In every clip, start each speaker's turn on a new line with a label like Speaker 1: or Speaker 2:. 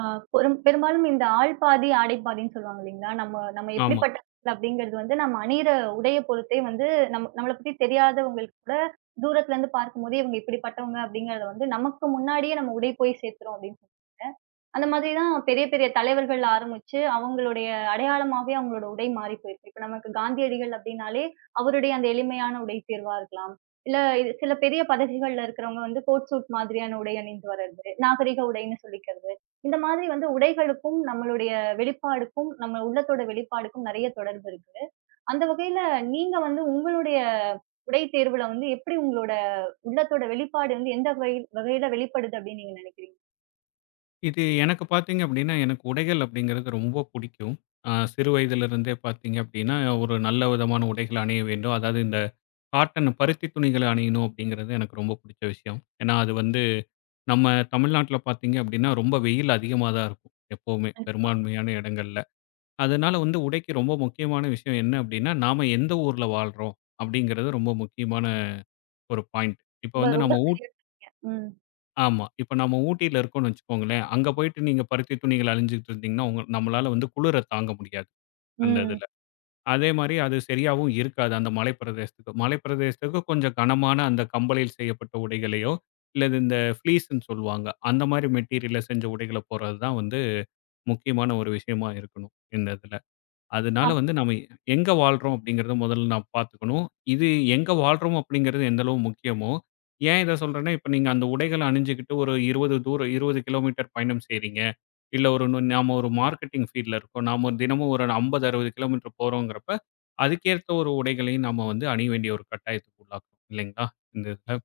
Speaker 1: ஆ பெரும்பாலும் இந்த ஆள் பாதி, ஆடை பாதின்னு சொல்லுவாங்க இல்லைங்களா? நம்ம நம்ம
Speaker 2: ஆமா.
Speaker 1: எப்படிப்பட்டவங்க அப்படிங்கிறது வந்து நம்ம அணியிற உடைய பொறுத்தே வந்து நம்மள பத்தி தெரியாதவங்களுக்கு கூட தூரத்துல இருந்து பார்க்கும்போதே இவங்க இப்படிப்பட்டவங்க அப்படிங்கிறத வந்து நமக்கு முன்னாடியே நம்ம உடை போய் சேர்த்துரும் அப்படின்னு அந்த மாதிரி தான் பெரிய, பெரிய தலைவர்கள் ஆரம்பிச்சு, அவங்களுடைய அடையாளமாவே அவங்களோட உடை மாறி போயிருக்கு. இப்ப நமக்கு காந்தியடிகள் அப்படின்னாலே, அவருடைய அந்த எளிமையான உடை தேர்வா இருக்கலாம். இல்ல இது சில பெரிய பதவிகள்ல இருக்கிறவங்க வந்து கோட் சூட் மாதிரியான உடை அணிந்து வர்றது, நாகரிக உடைன்னு சொல்லிக்கிறது. இந்த மாதிரி வந்து உடைகளுக்கும், நம்மளுடைய வெளிப்பாடுக்கும், நம்ம உள்ளத்தோட வெளிப்பாடுக்கும் நெறைய தொடர்பு இருக்கு. அந்த வகையில நீங்க வந்து உங்களுடைய உடை தேர்வுல வந்து எப்படி உங்களோட உள்ளத்தோட வெளிப்பாடு வந்து எந்த வகை வகையில வெளிப்படுது அப்படின்னு நீங்க நெனைக்கிறீங்க?
Speaker 2: இது எனக்கு பார்த்தீங்க அப்படின்னா, எனக்கு உடைகள் அப்படிங்கிறது ரொம்ப புடிக்கும். சிறு வயதிலிருந்தே பார்த்தீங்க அப்படின்னா, ஒரு நல்ல விதமான உடைகள் அணிய வேண்டும். அதாவது இந்த காட்டன் பருத்தி துணிகள அணியணும் அப்படிங்கிறது எனக்கு ரொம்ப புடிச்ச விஷயம். ஏன்னா, அது வந்து நம்ம தமிழ்நாட்ல பார்த்தீங்க அப்படின்னா, ரொம்ப வெயில் அதிகமா தான் இருக்கும். எப்பவுமே பெரும்பான்மையான இடங்கள்ல. அதனால வந்து உடைக்கு ரொம்ப முக்கியமான விஷயம் என்ன அப்படின்னா, நாம எந்த ஊர்ல வாழ்றோம் அப்படிங்கிறது ரொம்ப முக்கியமான ஒரு பாயிண்ட். இப்ப
Speaker 1: ரொம்ப
Speaker 2: வந்து
Speaker 1: ரொம்ப
Speaker 2: நம்ம ஊ
Speaker 1: சரியா. ம்.
Speaker 2: ஆமா. இப்ப நம்ம ஊட்டியில இருக்கோம்னு வச்சுக்கோங்களேன், அங்க போயிட்டு நீங்க பருத்தி துணிகள் அழிஞ்சுகிட்டு இருந்தீங்கன்னா, உங்க நம்மளால வந்து குளிர தாங்க முடியாது, அந்த
Speaker 1: ம்.
Speaker 2: இதுல. அதே மாரி அது சரியாவும் இருக்காது, அந்த மலை பிரதேசத்துக்கு. மலை பிரதேசத்துக்கு கொஞ்சம் கனமான அந்த கம்பளியில் செய்யப்பட்ட உடைகளையோ, இல்லது இந்த ஃப்ளீஸ்ன்னு சொல்லுவாங்க. அந்த மாரி மெட்டீரியல்ல செஞ்ச உடைகள போடுறது தான் வந்து முக்கியமான ஒரு விஷயமா இருக்கணும், இந்த இதுல. அதனால
Speaker 1: ஆம்.
Speaker 2: வந்து நம்ம எங்க வாழ்றோம் அப்படிங்கிறத முதல்ல நான் பார்த்துக்கணும். இது எங்க வாழ்றோம் அப்படிங்கிறது எந்த அளவு முக்கியமோ, ஏன் இத சொல்றேன்னா, இப்ப நீங்க அந்த உடைகள அணிஞ்சுகிட்டு ஒரு 20 தூரம் 20 கிலோமீட்டர் பயணம் செய்றீங்க. இல்ல ஒரு நாம ஒரு மார்க்கெட்டிங் ஃபீல்ட்ல இருக்கோம். நாம ஒரு தினமும் ஒரு 50, 60 கிலோமீட்டர் போறோங்கிறப்ப, அதுக்கேத்த ஒரு உடைகளையும் நாம வந்து அணிய வேண்டிய ஒரு கட்டாயத்துக்கு உள்ளாக்குறோம் இல்லைங்களா? இந்த இதுல.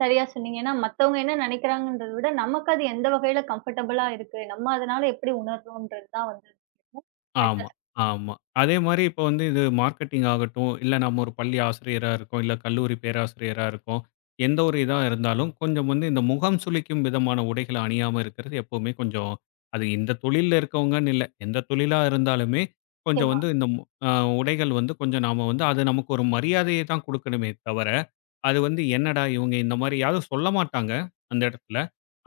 Speaker 1: சரியா சொன்னீங்க. ஏன்னா மத்தவங்க என்ன நெனைக்கிறாங்கன்றத விட, நமக்கு அது எந்த வகையில கம்ஃபர்டபுளா இருக்கு. நம்ம அதனால எப்படி உணர்றோம்ன்றது தான் வந்து முக்கியம். கரெக்டா
Speaker 2: ஆமா,
Speaker 1: சொ
Speaker 2: ஆமா. அதே மாரி இப்ப வந்து இது மார்க்கெட்டிங் ஆகட்டும், இல்ல நம்ம ஒரு பள்ளி ஆசிரியரா இருக்கோம், இல்ல கல்லூரி பேராசிரியரா இருக்கோம். எந்த ஒரு இதா இருந்தாலும், கொஞ்சம் வந்து இந்த முகம் சுளிக்கும் விதமான உடைகள அணியாம இருக்கிறது எப்பவுமே கொஞ்சம் அது இந்த தொழில்ல இருக்கவங்கன்னு இல்ல. எந்த தொழிலா இருந்தாலுமே, கொஞ்சம்
Speaker 1: நிச்சயமா,
Speaker 2: வந்து இந்த மு அ உடைகள் வந்து கொஞ்சம் நாம வந்து அது நமக்கு ஒரு மரியாதைய தான் குடுக்கணுமே தவிர, அது வந்து என்னடா இவங்க இந்த மாரி யாரும் சொல்ல மாட்டாங்க, அந்த இடத்துல.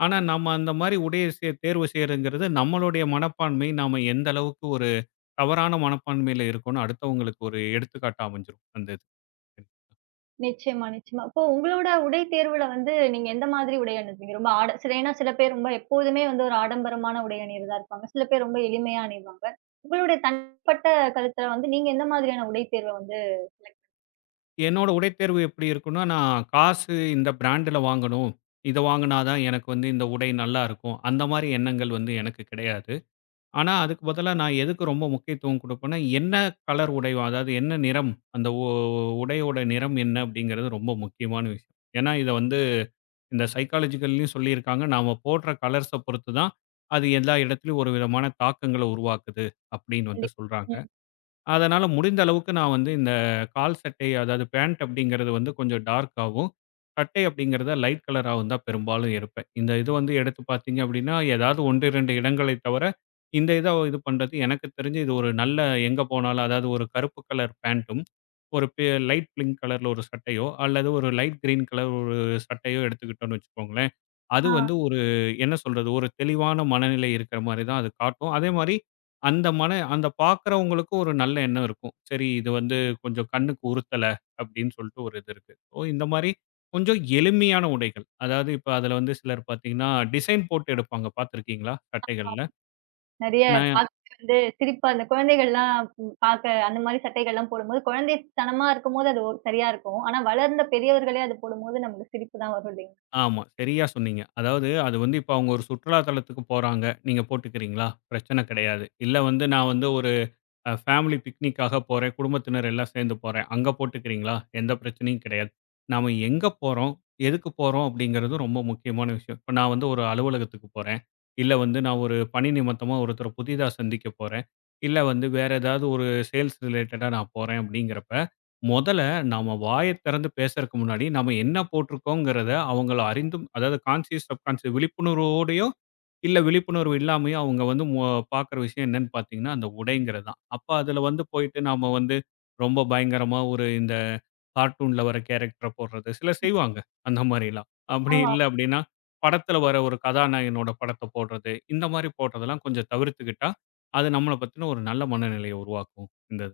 Speaker 2: ஆனா, நம்ம அந்த மாரி உடைய தேர்வு செய்றதுங்கிறது நம்மளுடைய மனப்பான்மை, நாம எந்த அளவுக்கு ஒரு தவறான மனப்பான்மையில இருக்கோம்னு அடுத்தவங்களுக்கு ஒரு எடுத்துக்காட்டா அமைஞ்சிரும் அந்த இது.
Speaker 1: நிச்சயமா, நிச்சயமா. இப்போ உங்களோட உடை தேர்வுல வந்து நீங்க எந்த மாதிரி உடை அணிவீங்க? ரொம்ப ஆட சில ஏன்னா சில பேர் ரொம்ப எப்போதுமே வந்து ஒரு ஆடம்பரமான உடை அணியிறதா இருப்பாங்க. சில பேர் ரொம்ப எளிமையா அணிவாங்க. உங்களுடைய தனிப்பட்ட கருத்துல வந்து, நீங்க எந்த மாதிரியான உடை தேர்வ வந்து செலக்ட்
Speaker 2: என்னோட உடைத்தேர்வு எப்படி இருக்கும்னா, நான் காசு இந்த பிராண்ட்ல வாங்கணும். இத வாங்குனா தான் எனக்கு வந்து இந்த உடை நல்லா இருக்கும். அந்த மாரி எண்ணங்கள் வந்து எனக்கு கிடையாது. ஆனா, அதுக்கு பதிலா நான் எதுக்கு ரொம்ப முக்கியத்துவம் குடுப்பேன்னா, என்ன கலர் உடை அதாவது என்ன நிறம் அந்த உ உடையோட நிறம் என்ன அப்படிங்கிறது ரொம்ப முக்கியமான விஷயம். ஏன்னா, இத வந்து இந்த சைக்காலஜிக்கல்லயும் சொல்லியிருக்காங்க. நாம போடுற கலர்ஸ பொறுத்து தான் அது எல்லா இடத்துலயும் ஒரு விதமான தாக்கங்கள உருவாக்குது அப்படின்னு வந்து
Speaker 1: பண்ணி.
Speaker 2: சொல்றாங்க.
Speaker 1: ம்.
Speaker 2: அதனால முடிந்த அளவுக்கு நான் வந்து இந்த கால் சட்டை, அதாவது பேண்ட் அப்படிங்கிறது வந்து கொஞ்சம் டார்க்காவும், சட்டை அப்படிங்கிறத லைட் கலராவும் தான் பெரும்பாலும் இருப்பேன். இந்த இது வந்து எடுத்து பார்த்தீங்க அப்படின்னா, ஏதாவது 1, 2 இடங்களை தவிர, இந்த இத இது பண்றது எனக்கு தெரிஞ்சு இது ஒரு நல்ல எங்க போனாலும் அதாவது ஒரு கருப்பு கலர் பேண்ட்டும், ஒரு பெ லைட் பிங்க் கலர்ல ஒரு சட்டையோ, அல்லது ஒரு லைட் கிரீன் கலர் ஒரு சட்டையோ எடுத்துக்கிட்டோம்னு வச்சுக்கோங்களேன். அது
Speaker 1: ஆ.
Speaker 2: வந்து ஒரு என்ன சொல்றது, ஒரு தெளிவான மனநிலை இருக்கிற மாரி தான் அது காட்டும். அதேமாரி அந்த பார்க்குறவங்களுக்கும் ஒரு நல்ல எண்ணம் இருக்கும். சரி இது வந்து கொஞ்சம் கண்ணுக்கு உறுத்தல அப்படின்னு சொல்லிட்டு ஒரு இது இருக்கு. ஸோ இந்த மாரி கொஞ்சம் எளிமையான உடைகள். அதாவது இப்ப அதுல வந்து சிலர் பார்த்தீங்கன்னா, டிசைன் போட்டு எடுப்பாங்க பார்த்துருக்கீங்களா? சட்டைகள்ல.
Speaker 1: நெறைய
Speaker 2: நான்
Speaker 1: பாக்க வந்து சிரிப்பா அந்த குழந்தைகள்லாம் பாக்க அந்த மாரி சட்டைகள்லாம் போடும்போது, குழந்தைத்தனமா இருக்கும்போது அது ஒ சரியா இருக்கும். ஆனா வளர்ந்த பெரியவர்களே அது போடும்போது நமக்கு சிரிப்பு தான் வரும்
Speaker 2: ஆமா, சரியா சொன்னீங்க. அதாவது அது வந்து இப்ப அவங்க ஒரு சுற்றுலா தலத்துக்கு போறாங்க. நீங்க போட்டுக்கிறீங்களா? பிரச்சனை கிடையாது. இல்ல வந்து நான் வந்து ஒரு ஃபேமிலி பிக்னிக்காக போறேன், குடும்பத்தினர் எல்லாம் சேர்ந்து போறேன். அங்க போட்டுக்கிறீங்களா? எந்த பிரச்சனையும் கிடையாது. நாம எங்க போறோம்? எதுக்கு போறோம்? அப்படிங்கிறது ரொம்ப முக்கியமான விஷயம். இப்ப நான் வந்து ஒரு அலுவலகத்துக்கு போறேன். இல்ல வந்து நான் ஒரு பணி நிமித்தமா ஒருத்தர புதிதா சந்திக்க போறேன். இல்ல வந்து வேற ஏதாவது ஒரு சேல்ஸ் ரிலேட்டடா நான் போறேன் அப்படிங்கிறப்ப, முதல்ல நாம வாய திறந்து பேசறக்கு முன்னாடி நாம என்ன போட்டிருக்கோங்கிறத அவங்கள அறிந்தும் அதாவது கான்ஷியஸ், சப்கான்ஷியஸ் விழிப்புணர்வோடயோ இல்ல விழிப்புணர்வு இல்லாமயே அவங்க வந்து மு பார்க்குற விஷயம் என்னன்னு பார்த்தீங்கன்னா, அந்த உடைங்கிறது தான். அப்ப அதுல வந்து போயிட்டு நாம வந்து ரொம்ப பயங்கரமா ஒரு இந்த கார்ட்டூன்ல வர கேரக்டர போடுறது, சிலர் செய்வாங்க அந்த மாரிலாம். அப்படி
Speaker 1: இல்லைங்களா?
Speaker 2: இல்ல அப்படின்னா, படத்துல வர ஒரு கதாநாயகனோட படத்த போடுறது, இந்த மாரி போடுறதெல்லாம் கொஞ்சம் தவிர்த்துக்கிட்டா, அது நம்மள பத்தின ஒரு நல்ல மனநிலைய உருவாக்கும். இந்த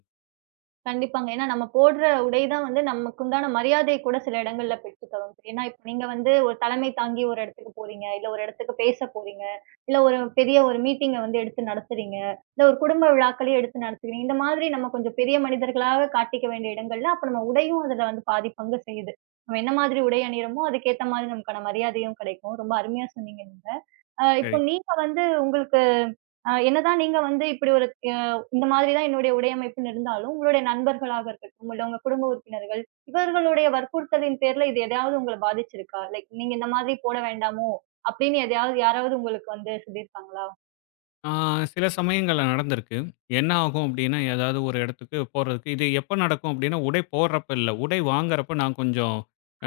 Speaker 1: கண்டிப்பாங்க. ஏன்னா நம்ம போடுற உடை தான் வந்து நமக்குண்டான மரியாதைய கூட சில இடங்கள்ல பெற்று தரும். ஏன்னா இப்ப நீங்க வந்து ஒரு தலைமை தாங்கி ஒரு இடத்துக்கு போறீங்க, இல்ல ஒரு இடத்துக்கு பேச போறீங்க, இல்ல ஒரு பெரிய ஒரு மீட்டிங்க வந்து எடுத்து நடத்துறீங்க, இல்ல ஒரு குடும்ப விழாக்களையும் எடுத்து நடத்துறீங்க. இந்த மாதிரி நம்ம கொஞ்சம் பெரிய மனிதர்களாக காட்டிக்க வேண்டிய இடங்கள்ல, அப்ப நம்ம உடையும் அதுல வந்து பாதி பங்கு செய்யுது. நம்ம என்ன மாதிரி உடை அணியிறோமோ, அதுக்கேத்த மாதிரி நமக்கான மரியாதையும் கிடைக்கும். ரொம்ப அருமையா சொன்னீங்க நீங்க. இப்போ
Speaker 2: இது.
Speaker 1: நீங்க வந்து உங்களுக்கு என்னதான் நீங்க வந்து இப்படி ஒரு இந்த மாதிரி தான் என்னுடைய உடையமைப்புன்னு இருந்தாலும், உங்களுடைய நண்பர்களாக இருக்கட்டும், இல்ல உங்க குடும்ப உறுப்பினர்கள், இவர்களுடைய வற்புறுத்தலின் பேர்ல இது எதையாவது உங்கள பாதிச்சிருக்கா? லைக் நீங்க இந்த மாதிரி போட வேண்டாமோ! அப்படின்னு எதையாவது யாராவது உங்களுக்கு வந்து சொல்லியிருக்காங்களா?
Speaker 2: ஆ, சில சமயங்கள்ல நடந்திருக்கு. என்ன ஆகும் அப்டின்னா, ஏதாவது ஒரு இடத்துக்கு போறதுக்கு இது எப்ப நடக்கும் அப்டின்னா, உடை போடுறப்ப இல்ல. உடை வாங்குறப்ப நான் கொஞ்சம்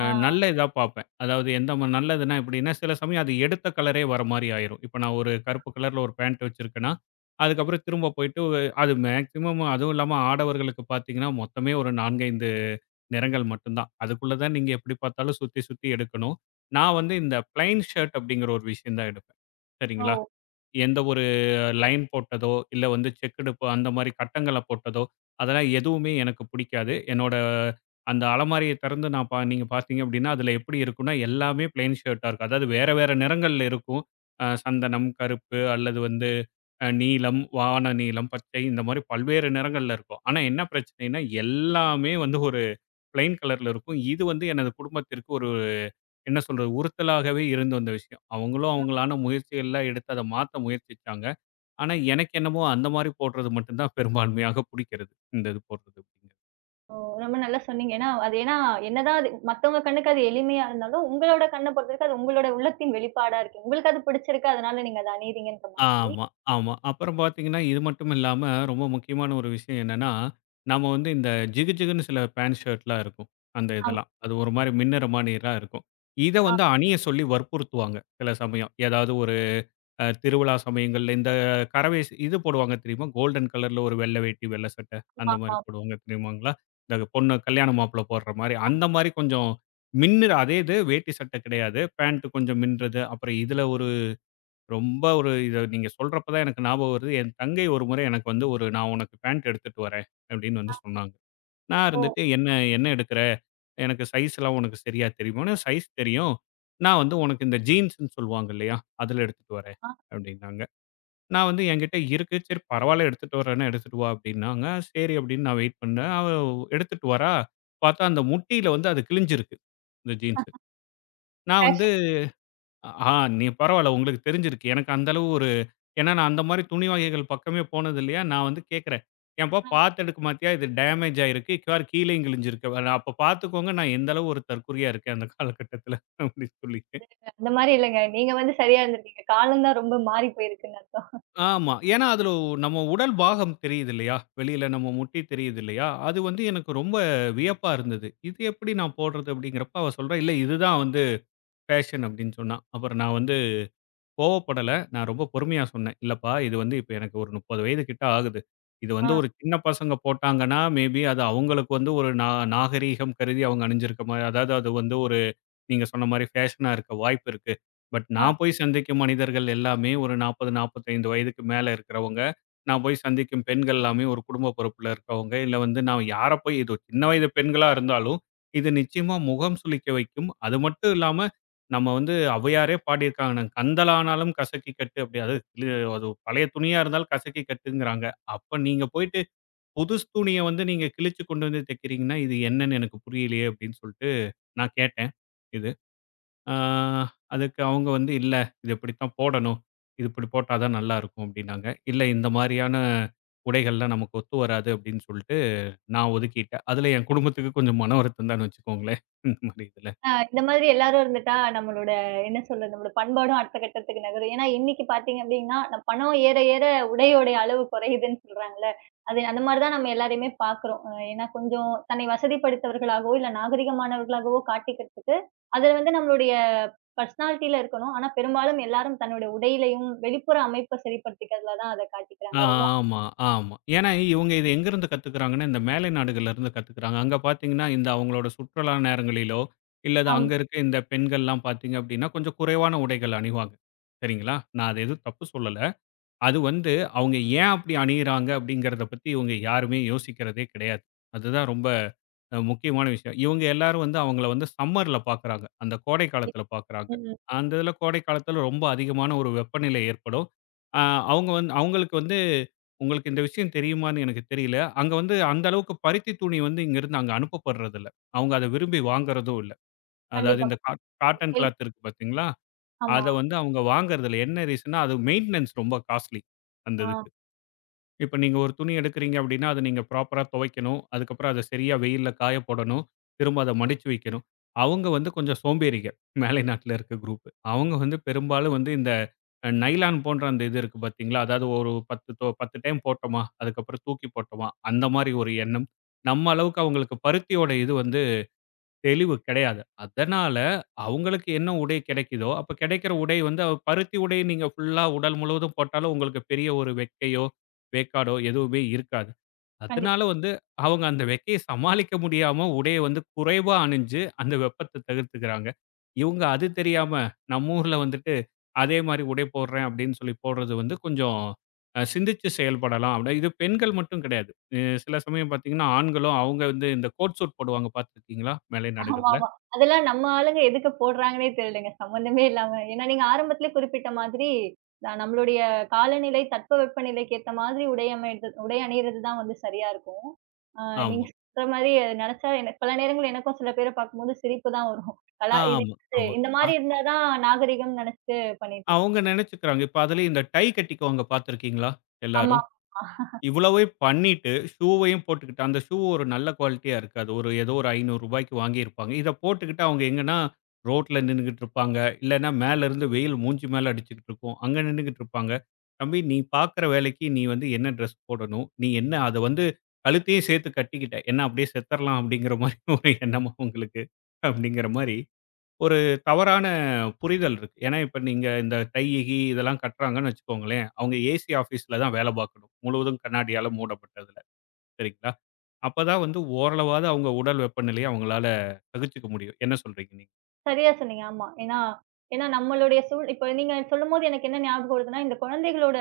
Speaker 2: நல்ல இதா பார்ப்பேன். அதாவது எந்த நல்லதுன்னா எப்டின்னா, சில சமயம் அது எடுத்த கலரே வர மாரி ஆயிரும். இப்ப நான் ஒரு கருப்பு கலர்ல ஒரு பேண்ட் வச்சிருக்கேன்னா, அதுக்கப்புறம் திரும்ப போயிட்டு அது மேக்ஸிமம் அதுவும் இல்லாம ஆடவர்களுக்கு பார்த்தீங்கன்னா, மொத்தமே ஒரு 4, 5 நிறங்கள் மட்டும் தான். அதுக்குள்ள தான் நீங்க எப்டி பார்த்தாலும் சுத்தி, சுத்தி எடுக்கணும். நான் வந்து இந்த பிளைன் ஷர்ட் அப்டிங்கிற ஒரு விஷயம் தான் எடுப்பேன்.
Speaker 1: ஓ!
Speaker 2: சரிங்களா? எந்த ஒரு லைன் போட்டதோ, இல்ல வந்து செக்குடு ப அந்த மாரி கட்டங்கள போட்டதோ, அதெல்லாம் எதுவுமே எனக்கு பிடிக்காது. என்னோட அந்த அலமாரிய திறந்து நான் பா நீங்க பார்த்தீங்க அப்டின்னா, அதில எப்படி இருக்கும்னா, எல்லாமே பிளெயின் ஷர்ட்டா இருக்கும். அதாவது வேற வேற நிறங்கள்ல இருக்கும். சந்தனம், கருப்பு அல்லது வந்து நீலம், வான நீலம், பச்சை இந்த மாரி பல்வேறு நிறங்கள்ல இருக்கும். ஆனா என்ன பிரச்சனைன்னா, எல்லாமே வந்து ஒரு பிளெயின் கலர்ல இருக்கும். இது வந்து எனது குடும்பத்திற்கு ஒரு என்ன சொல்றது? உறுத்தலாகவே இருந்து வந்த விஷயம். அவங்களும் அவங்களான முயற்சிகள்லாம் எடுத்து அத மாத்த முயற்சிச்சாங்க. ஆனா, எனக்கு என்னமோ அந்த மாரி போடுறது மட்டும் தான் பெரும்பான்மையாக புடிக்கிறது. இந்த இது போடுறது அப்படிங்கிறது.
Speaker 1: ஓ! ரொம்ப நல்லா சொன்னீங்க. ஏன்னா, அது ஏன்னா என்னதான் அது மத்தவங்க கண்ணுக்கு அது எளிமையா இருந்தாலும், உங்களோட கண்ண பொறுத்தவரைக்கும் அது உங்களோட உள்ளத்தின் வெளிப்பாடா இருக்கு. உங்களுக்கு அது பிடிச்சிருக்கு. அதனால நீங்க அத அணியிறீங்கன்ற மாதிரி.
Speaker 2: ஆமா, ஆமா. அப்புறம் பார்த்தீங்கன்னா, இது மட்டும் இல்லாம ரொம்ப முக்கியமான ஒரு விஷயம் என்னன்னா, நாம வந்து இந்த ஜிகு ஜிகுன்னு சில பேண்ட் ஷர்ட்லாம் இருக்கும். அந்த
Speaker 1: ஆமா,
Speaker 2: இதெல்லாம். அது ஒரு மாரி மின்னுற மாரிலாம் இருக்கும். இத வந்து அணிய சொல்லி வற்புறுத்துவாங்க சில சமயம். ஏதாவது ஒரு திருவிழா சமயங்கள்ல இந்த கரவை ஸ் இது போடுவாங்க தெரியுமா? கோல்டன் கலர்ல ஒரு வெள்ள வேட்டி, வெள்ள சட்டை
Speaker 1: ஆமா,
Speaker 2: அந்த மாரி
Speaker 1: ஆமா.
Speaker 2: போடுவாங்க தெரியுமாங்களா? இந்த பொண்ணு கல்யாண மாப்பிள்ளை போடுற மாரி,
Speaker 1: ஆமா.
Speaker 2: அந்த மாரி கொஞ்சம் மின்னுற அதே இது வேட்டி சட்டை கிடையாது. பேண்ட் கொஞ்சம் மின்றது. அப்புறம் இதில ஒரு ரொம்ப ஒரு இத நீங்க சொல்றப்ப தான் எனக்கு ஞாபகம் வருது. என் தங்கை ஒரு முறை எனக்கு வந்து ஒரு "நான் உனக்கு பேண்ட் எடுத்துட்டு வரேன்" அப்படின்னு வந்து சொன்னாங்க. நான்
Speaker 1: ஓ!
Speaker 2: இருந்துட்டு "என்ன எடுக்குற? எனக்கு சைஸ்லாம் உனக்கு சரியா தெரியுமா?" "சைஸ் தெரியும். நான் வந்து உனக்கு இந்த ஜீன்ஸ்ன்னு சொல்லுவாங்க இல்லையா? அதில எடுத்துட்டு வரேன்"
Speaker 1: ஆ.
Speaker 2: அப்படின்னாங்க. நான் வந்து என்கிட்ட இருக்கு. சரி பரவால்ல எடுத்துட்டு வரேன்னா, எடுத்துட்டு வா அப்படின்னாங்க. சரி அப்படின்னு நான் வெயிட் பண்ணேன். அவ எடுத்துட்டு வரா. பார்த்தா அந்த முட்டியில வந்து அது கிழிஞ்சிருக்கு. இந்த ஜீன்ஸு. நான் வந்து
Speaker 1: பேஷன்.
Speaker 2: ஆ நீ பரவால்ல உங்களுக்கு தெரிஞ்சிருக்கு. எனக்கு அந்த அளவு ஒரு ஏன்னா நான் அந்த மாரி துணி வகைகள் பக்கமே போனது இல்லையா? நான் வந்து கேட்கிறேன். ஏன்பா பார்த்து எடுக்க மாட்டியா? இது டேமேஜ் ஆயிருக்கு. பாரு கீழயும் கிழிஞ்சிருக்கு. அப்ப பார்த்துக்கோங்க நான் எந்த அளவு ஒரு தற்குறியா இருக்கேன் அந்த காலகட்டத்தில அப்படின்னு சொல்லி.
Speaker 1: அந்த மாரி இல்லங்க. நீங்க வந்து சரியா இருந்திருக்கீங்க. காலம் தான் ரொம்ப மாறி போயிருக்குன்னு அர்த்தம்.
Speaker 2: ஆமா. ஏன்னா, நம்ம உடல் பாகம் தெரியுது இல்லையா? வெளியில நம்ம முட்டி தெரியுது இல்லையா? அது வந்து எனக்கு ரொம்ப வியப்பா இருந்தது. இது எப்படி நான் போடுறது? அப்படிங்கிறப்ப அவ சொல்றா, "இல்ல இதுதான் வந்து ஃபேஷன்" அப்படின்னு சொன்னா. அப்புறம் நான் வந்து கோவப்படல. நான் ரொம்ப பொறுமையா சொன்னேன். "இல்லப்பா, இது வந்து இப்ப எனக்கு ஒரு 30 வயது கிட்ட ஆகுது. இது
Speaker 1: ஆ,
Speaker 2: வந்து ஒரு சின்ன பசங்க போட்டாங்கன்னா, மேபி அது அவங்களுக்கு வந்து ஒரு நா நாகரீகம் கருதி அவங்க அணிஞ்சிருக்க மாரி அதாவது அது வந்து ஒரு" நீங்க சொன்ன மாரி ஃபேஷனா இருக்க வாய்ப்பு இருக்கு. பட்
Speaker 1: ஆ.
Speaker 2: நான் போய் சந்திக்கும் மனிதர்கள் எல்லாமே ஒரு 40, 45 வயதுக்கு மேல இருக்கிறவங்க. நான் போய் சந்திக்கும் பெண்கள் எல்லாமே ஒரு குடும்ப பொறுப்புல இருக்கவங்க. இல்ல வந்து நான் யார போய் இது சின்ன வயது பெண்களா இருந்தாலும், இது நிச்சயமா முகம் சுளிக்க வைக்கும். அது மட்டும் இல்லாம நம்ம வந்து ஔவையாரே பாடியிருக்காங்க. "கந்தலானாலும் கசக்கி கட்டு" அது பழைய துணியா இருந்தாலும் கசக்கி கட்டுங்கிறாங்க. அப்ப நீங்க போயிட்டு புதுசு துணிய வந்து நீங்க கிழிச்சு கொண்டு வந்து தைக்கிறீங்கன்னா, இது என்னன்னு எனக்கு புரியலையே அப்படின்னு சொல்லிட்டு நான் கேட்டேன். இது ஆ அதுக்கு அவங்க வந்து, "இல்ல இது இப்படித்தான் போடணும். இது இப்படி போட்டா தான் நல்லாருக்கும்" அப்படின்னாங்க. "இல்ல இந்த மாரியான உடைகள்லாம் நமக்கு ஒத்து வராது" அப்படின்னு சொல்லிட்டு நான் ஒதுக்கிட்டேன். அதுல என் குடும்பத்துக்கு கொஞ்சம் மன வருத்தம் தான்னு வச்சுக்கோங்களேன். இந்த மாரி இதுல.
Speaker 1: இந்த மாதிரி எல்லாரும் இருந்துட்டா, நம்மளோட என்ன சொல்றது? நம்மளோட பண்பாடும் அடுத்த கட்டத்துக்கு நகரும். ஏன்னா, இன்னைக்கு பார்த்தீங்க அப்டின்னா, நம் பணம் ஏற ஏற உடையோடைய அளவு குறையுதுன்னு சொல்றாங்கல்ல. அது அந்த மாரி தான் நம்ம எல்லாரையுமே பார்க்குறோம். ஏன்னா கொஞ்சம் தன்னை வசதிப்படுத்தவர்களாகவோ, இல்ல நாகரிகமானவர்களாகவோ காட்டிக்கிறதுக்கு, அது வந்து நம்மளுடைய பர்சனாலிட்டில இருக்கணும். ஆனா, பெரும்பாலும் எல்லாரும் தன்னுடைய உடையிலயும், வெளிப்புற அமைப்ப சரிப்படுத்திக்கிறதுல தான் அத காட்டிக்கிறாங்க.
Speaker 2: ஆமா, ஆமா. ஏன்னா இவங்க இது எங்கேருந்து கத்துக்கிறாங்கன்னா, இந்த மேலை நாடுகள்லேருந்து கத்துக்கிறாங்க. அங்க பார்த்தீங்கன்னா, இந்த அவங்களோட சுற்றுலா நேரங்களிலோ, இல்லது
Speaker 1: ஆமா.
Speaker 2: அங்க இருக்க இந்த பெண்கள்லாம் பார்த்தீங்க அப்படின்னா, கொஞ்சம் குறைவான உடைகள் அணிவாங்க. சரிங்களா? நான் அத எதுவும் தப்பு சொல்லல. அது வந்து அவங்க ஏன் அப்படி அணியிறாங்க அப்படிங்கிறத பத்தி இவங்க யாருமே யோசிக்கிறதே கிடையாது. அதுதான் ரொம்ப முக்கியமான விஷயம். இவங்க எல்லாரும் வந்து அவங்கள வந்து சம்மர்ல பார்க்குறாங்க. அந்த கோடை காலத்தில பார்க்குறாங்க.
Speaker 1: ம்.
Speaker 2: அந்த இதில கோடை காலத்தில ரொம்ப அதிகமான ஒரு வெப்பநிலை ஏற்படும். அ அவங்க வந்து அவங்களுக்கு வந்து உங்களுக்கு இந்த விஷயம் தெரியுமான்னு எனக்கு தெரியல. அங்க வந்து அந்த அளவுக்கு பருத்தி துணி வந்து இங்கருந்து அங்க அனுப்பப்படுறதில்ல. அவங்க அத விரும்பி வாங்குறதும் இல்ல. அதாவது
Speaker 1: கண்டிப்பா.
Speaker 2: இந்த காட்டன்
Speaker 1: கேள்வி-
Speaker 2: கிளாத் இருக்கு பார்த்தீங்களா? அத
Speaker 1: ஆமா.
Speaker 2: வந்து அவங்க வாங்குறதில்ல. என்ன ரீசன்னா, அது மெயின்டனன்ஸ் ரொம்ப காஸ்ட்லி அந்த
Speaker 1: ஆ.
Speaker 2: இதுக்கு. இப்ப நீங்க ஒரு துணி எடுக்குறீங்க அப்டின்னா, அத நீங்க ப்ராப்பரா துவைக்கணும். அதுக்கப்புறம் அத சரியா வெயில்ல காய போடணும். திரும்ப அத மடிச்சு வைக்கணும். அவங்க வந்து கொஞ்சம் சோம்பேறிங்க. மேலை நாட்டுல இருக்க குரூப். அவங்க வந்து பெரும்பாலும் வந்து இந்த நைலான் போன்ற அந்த இது இருக்கு பார்த்தீங்களா? அதாவது ஒரு 10 தொ 10 டைம் போட்டோமா, அதுக்கப்புறம் தூக்கி போட்டோமா, அந்த மாரி ஒரு எண்ணம். நம்ம அளவுக்கு அவங்களுக்கு பருத்தியோட இது வந்து தெளிவு கிடையாது. அதனால அவங்களுக்கு என்ன உடை கிடைக்குதோ, அப்ப கிடைக்கிற உடை வந்து பருத்தி உடை நீங்க ஃபுல்லா உடல் முழுவதும் போட்டாலும் உங்களுக்கு பெரிய ஒரு வெட்கையோ, வேக்காடோ எதுவுமே இருக்காது.
Speaker 1: கண்டிப்பா.
Speaker 2: அதனால வந்து அவங்க அந்த வெக்கைய சமாளிக்க முடியாம உடைய வந்து குறைவா அணிஞ்சு அந்த வெப்பத்த தவிர்த்துக்கிறாங்க. இவங்க அது தெரியாம நம்ம ஊர்ல வந்துட்டு அதே மாரி உடை போடுறேன் அப்படின்னு சொல்லி போடுறது வந்து கொஞ்சம் சிந்திச்சு செயல்படலாம். அப்படி இது பெண்கள் மட்டும் கிடையாது. அ சில சமயம் பார்த்தீங்கன்னா, ஆண்களும் அவங்க வந்து இந்த கோட் சூட் போடுவாங்க பார்த்துருக்கீங்களா? மேலை நாடுகள்ல.
Speaker 1: ஆமாமா. அதெல்லாம் நம்ம ஆளுங்க எதுக்கு போடுறாங்கன்னே தெரியலங்க. சம்மந்தமே இல்லாம. ஏன்னா நீங்க ஆரம்பத்திலேயே குறிப்பிட்ட மாதிரி, நம்மளுடைய காலநிலை, தட்பவெப்பநிலைக்கு ஏத்த மாதிரி உடை அமைறது உடை அணியிறது தான் வந்து சரியா இருக்கும். ஆ. நீங்க
Speaker 2: ஆமா.
Speaker 1: சொல்ற மாரி அத நெனச்சா எனக்கு பல நேரங்கள்ல எனக்கும் சில பேர பார்க்கும்போது சிரிப்பு தான் வரும். கலா இது
Speaker 2: ஆமா, ஆமா.
Speaker 1: இந்த
Speaker 2: அ
Speaker 1: மாரி இருந்தா தான் நாகரிகம்னு நெனச்சுட்டு பண்ணிட்டு
Speaker 2: அவங்க நெனச்சுக்கிறாங்க. இப்ப அதுலயும் இந்த டை கட்டிக்குவாங்க பார்த்துருக்கீங்களா
Speaker 1: ஆமா.
Speaker 2: எல்லாரும்? இவ்வளவையும் பண்ணிட்டு, ஷூவையும் போட்டுக்கிட்டு, அந்த ஷூ ஒரு நல்ல குவாலிட்டியா இருக்காது. ஒரு ஏதோ ஒரு ரூ. 500க்கு வாங்கியிருப்பாங்க. இத போட்டுக்கிட்டு அவங்க எங்கன்னா, ரோட்ல நின்னுகிட்டு இருப்பாங்க. இல்லன்னா மேலருந்து வெயில் மூஞ்சி மேல அடிச்சுக்கிட்டு இருக்கும். அங்க நின்னுகிட்டு இருப்பாங்க. "தம்பி, நீ பார்க்குற வேலைக்கு நீ வந்து என்ன ட்ரெஸ் போடணும்? நீ என்ன அத வந்து கழுத்தையும் சேர்த்து கட்டிக்கிட்ட. என்ன அப்படியே செத்தரலாம்." அப்படிங்கிற மாரி ஒரு எண்ணமா உங்களுக்கு? அப்படிங்கிற மாரி ஒரு தவறான புரிதல் இருக்கு. ஏன்னா, இப்ப நீங்க இந்த டை, இதெல்லாம் கட்டுறாங்கன்னு வச்சுக்கோங்களேன், அவங்க ஏசி ஆஃபீஸ்ல தான் வேலை பார்க்கணும். முழுவதும் கண்ணாடியால மூடப்பட்டதுல. சரிங்களா? அப்பதான் வந்து ஓரளவாவது அவங்க உடல் வெப்பநிலைய அவங்களால சகிச்சுக்க முடியும். என்ன சொல்றீங்க நீங்க?
Speaker 1: சரியா சொன்னீங்க. ஆமா. ஏன்னா ஏன்னா நம்மளுடைய சூழ் இப்ப நீங்க சொல்லும்போது எனக்கு என்ன ஞாபகம் வருதுன்னா, இந்த குழந்தைகளோட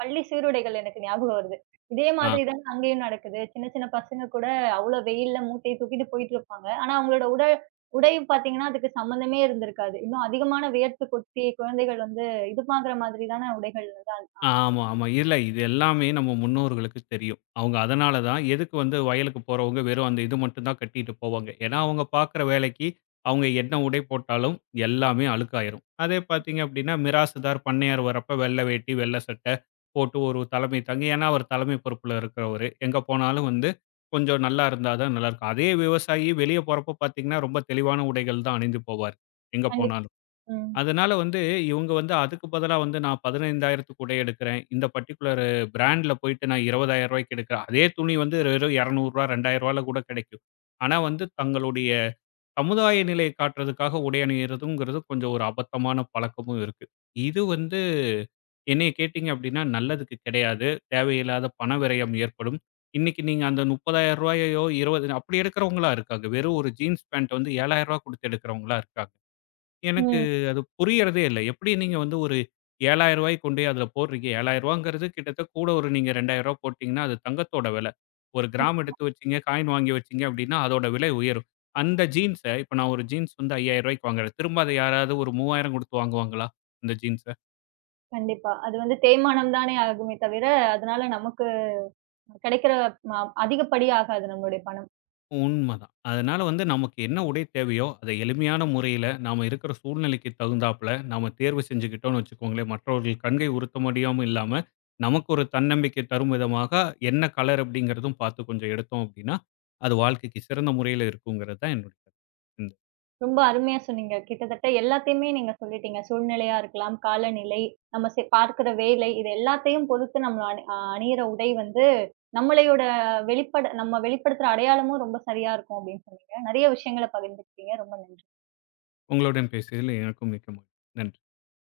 Speaker 1: பள்ளி சீருடைகள் எனக்கு ஞாபகம் வருது. இதே
Speaker 2: ஆ.
Speaker 1: மாதிரி தாங்க அங்கேயும் நடக்குது. சின்ன சின்ன பசங்க கூட அவ்ளோ வெயில்ல மூட்டைய தூக்கிட்டு போயிட்டு இருப்பாங்க. ஆனா அவங்களோட உடை உடை பார்த்தீங்கன்னா, அதுக்கு சம்மந்தமே இருந்திருக்காது. இன்னும் அதிகமான வியர்த்து கொட்டி குழந்தைகள் வந்து இது பாக்குற மாதிரி தான உடைகள் வந்து.
Speaker 2: ஆமா, ஆமா. இல்ல இது எல்லாமே நம்ம முன்னோர்களுக்கு தெரியும். அவங்க அதனால தான் எதுக்கு வந்து வயலுக்கு போறவங்க வெறும் அந்த இது மட்டும் தான் கட்டிட்டு போவாங்க. ஏன்னா, அவங்க பார்க்குற வேலைக்கு அவங்க என்ன உடை போட்டாலும் எல்லாமே அழுக்காயிரும். அதே பார்த்தீங்க அப்படின்னா, மிராசுதார் பண்ணையார் வரப்ப வெள்ளை வேட்டி, வெள்ளை சட்டை போட்டு ஒரு தலைமை தாங்கி ஏன்னா, அவர் தலைமை பொறுப்புல இருக்கிறவரு. எங்க போனாலும் வந்து கொஞ்சம் நல்லா இருந்தா தான் நல்லாருக்கும். அதே விவசாயி வெளிய போறப்ப பார்த்தீங்கன்னா, ரொம்ப தெளிவான உடைகள் தான் அணிந்து போவார், எங்க
Speaker 1: கண்டிப்பா.
Speaker 2: போனாலும்.
Speaker 1: ம்.
Speaker 2: அதனால வந்து இவங்க வந்து அதுக்கு பதிலா வந்து நான் 15,000க்கு உடை எடுக்கிறேன். இந்த பர்ட்டிகுலர் பிராண்ட்ல போயிட்டு நான் ரூ. 20,000க்கு எடுக்கிறேன். அதே துணி வந்து வெறும் ரூ. 200 ரூ. 2,000ல கூட கிடைக்கும். ஆனா வந்து தங்களுடைய சமுதாய நிலையை காட்டுறதுக்காக உடை அணியிறதுங்கிறது கொஞ்சம் ஒரு அபத்தமான பழக்கமும் இருக்கு. இது வந்து என்னைய கேட்டீங்க அப்படின்னா நல்லதுக்கு கிடையாது. தேவையில்லாத பண விரயம் ஏற்படும். இன்னைக்கு நீங்க அந்த ரூ. 30,000யோ 20 அப்படி எடுக்கிறவங்களா இருக்காங்க. வெறும் ஒரு ஜீன்ஸ் பேண்ட் வந்து ரூ. 7,000 குடுத்து எடுக்கிறவங்களா இருக்காங்க. எனக்கு
Speaker 1: ம்.
Speaker 2: அது புரியறதே இல்ல. எப்படி நீங்க வந்து ஒரு ரூ. 7,000 கொண்டோய் அதுல போடுறீங்க? ரூ. 7,000ங்கிறது கிட்டத்தட்ட கூட ஒரு நீங்க ரூ. 2,000 போட்டீங்கன்னா, அது தங்கத்தோட வில. ஒரு கிராம் எடுத்து வச்சீங்க, காயின் வாங்கி வச்சீங்க அப்படின்னா, அதோட விலை உயரும். அந்த ஜீன்ஸ இப்ப நான் ஒரு ஜீன்ஸ் வந்து ரூ. 5,000க்கு வாங்குறேன். திரும்ப அத யாராவது ஒரு 3,000 குடுத்து வாங்குவாங்களா? இந்த ஜீன்ஸ?
Speaker 1: கண்டிப்பா. அது வந்து தேய்மானம் தானே ஆகுமே தவிர, அதனால நமக்கு கிடைக்கிற ம அதிகப்படி ஆகாது நம்மளுடைய பணம்.
Speaker 2: உண்மதான். அதனால வந்து நமக்கு என்ன உடை தேவையோ, அத எளிமையான முறையில நாம இருக்கிற சூழ்நிலைக்கு தகுந்தாப்புல நாம தேர்வு செஞ்சுக்கிட்டோம்னு வச்சுக்கோங்களேன், மற்றவர்கள் கண்கை உறுத்த முடியாம இல்லாம, நமக்கு ஒரு தன்னம்பிக்கை தரும் விதமாக என்ன கலர் அப்படிங்கிறதும் பார்த்து கொஞ்சம் எடுத்தோம் அப்படின்னா, அது வாழ்க்கைக்கு சிறந்த முறையில இருக்குங்கிறது தான் என்னுடைய கருத்து. ம்.
Speaker 1: ரொம்ப அருமையா சொன்னீங்க. கிட்டத்தட்ட எல்லாத்தையுமே நீங்க சொல்லிட்டீங்க. சூழ்நிலையா இருக்கலாம், காலநிலை, நம்ம பார்க்கிற வேலை, இது எல்லாத்தையும் பொறுத்து நம்ம அணியிற உடை வந்து, நம்மளையோட நம்ம வெளிப்படுத்துற அடையாளமும் ரொம்ப சரியா இருக்கும் அப்படின்னு சொன்னீங்க. நெறைய விஷயங்கள பகிர்ந்துக்கிட்டீங்க. ரொம்ப நன்றி.
Speaker 2: உங்களுடன் பேசியதில் எனக்கும் மிக்க மகிழ்ச்சி. நன்றி.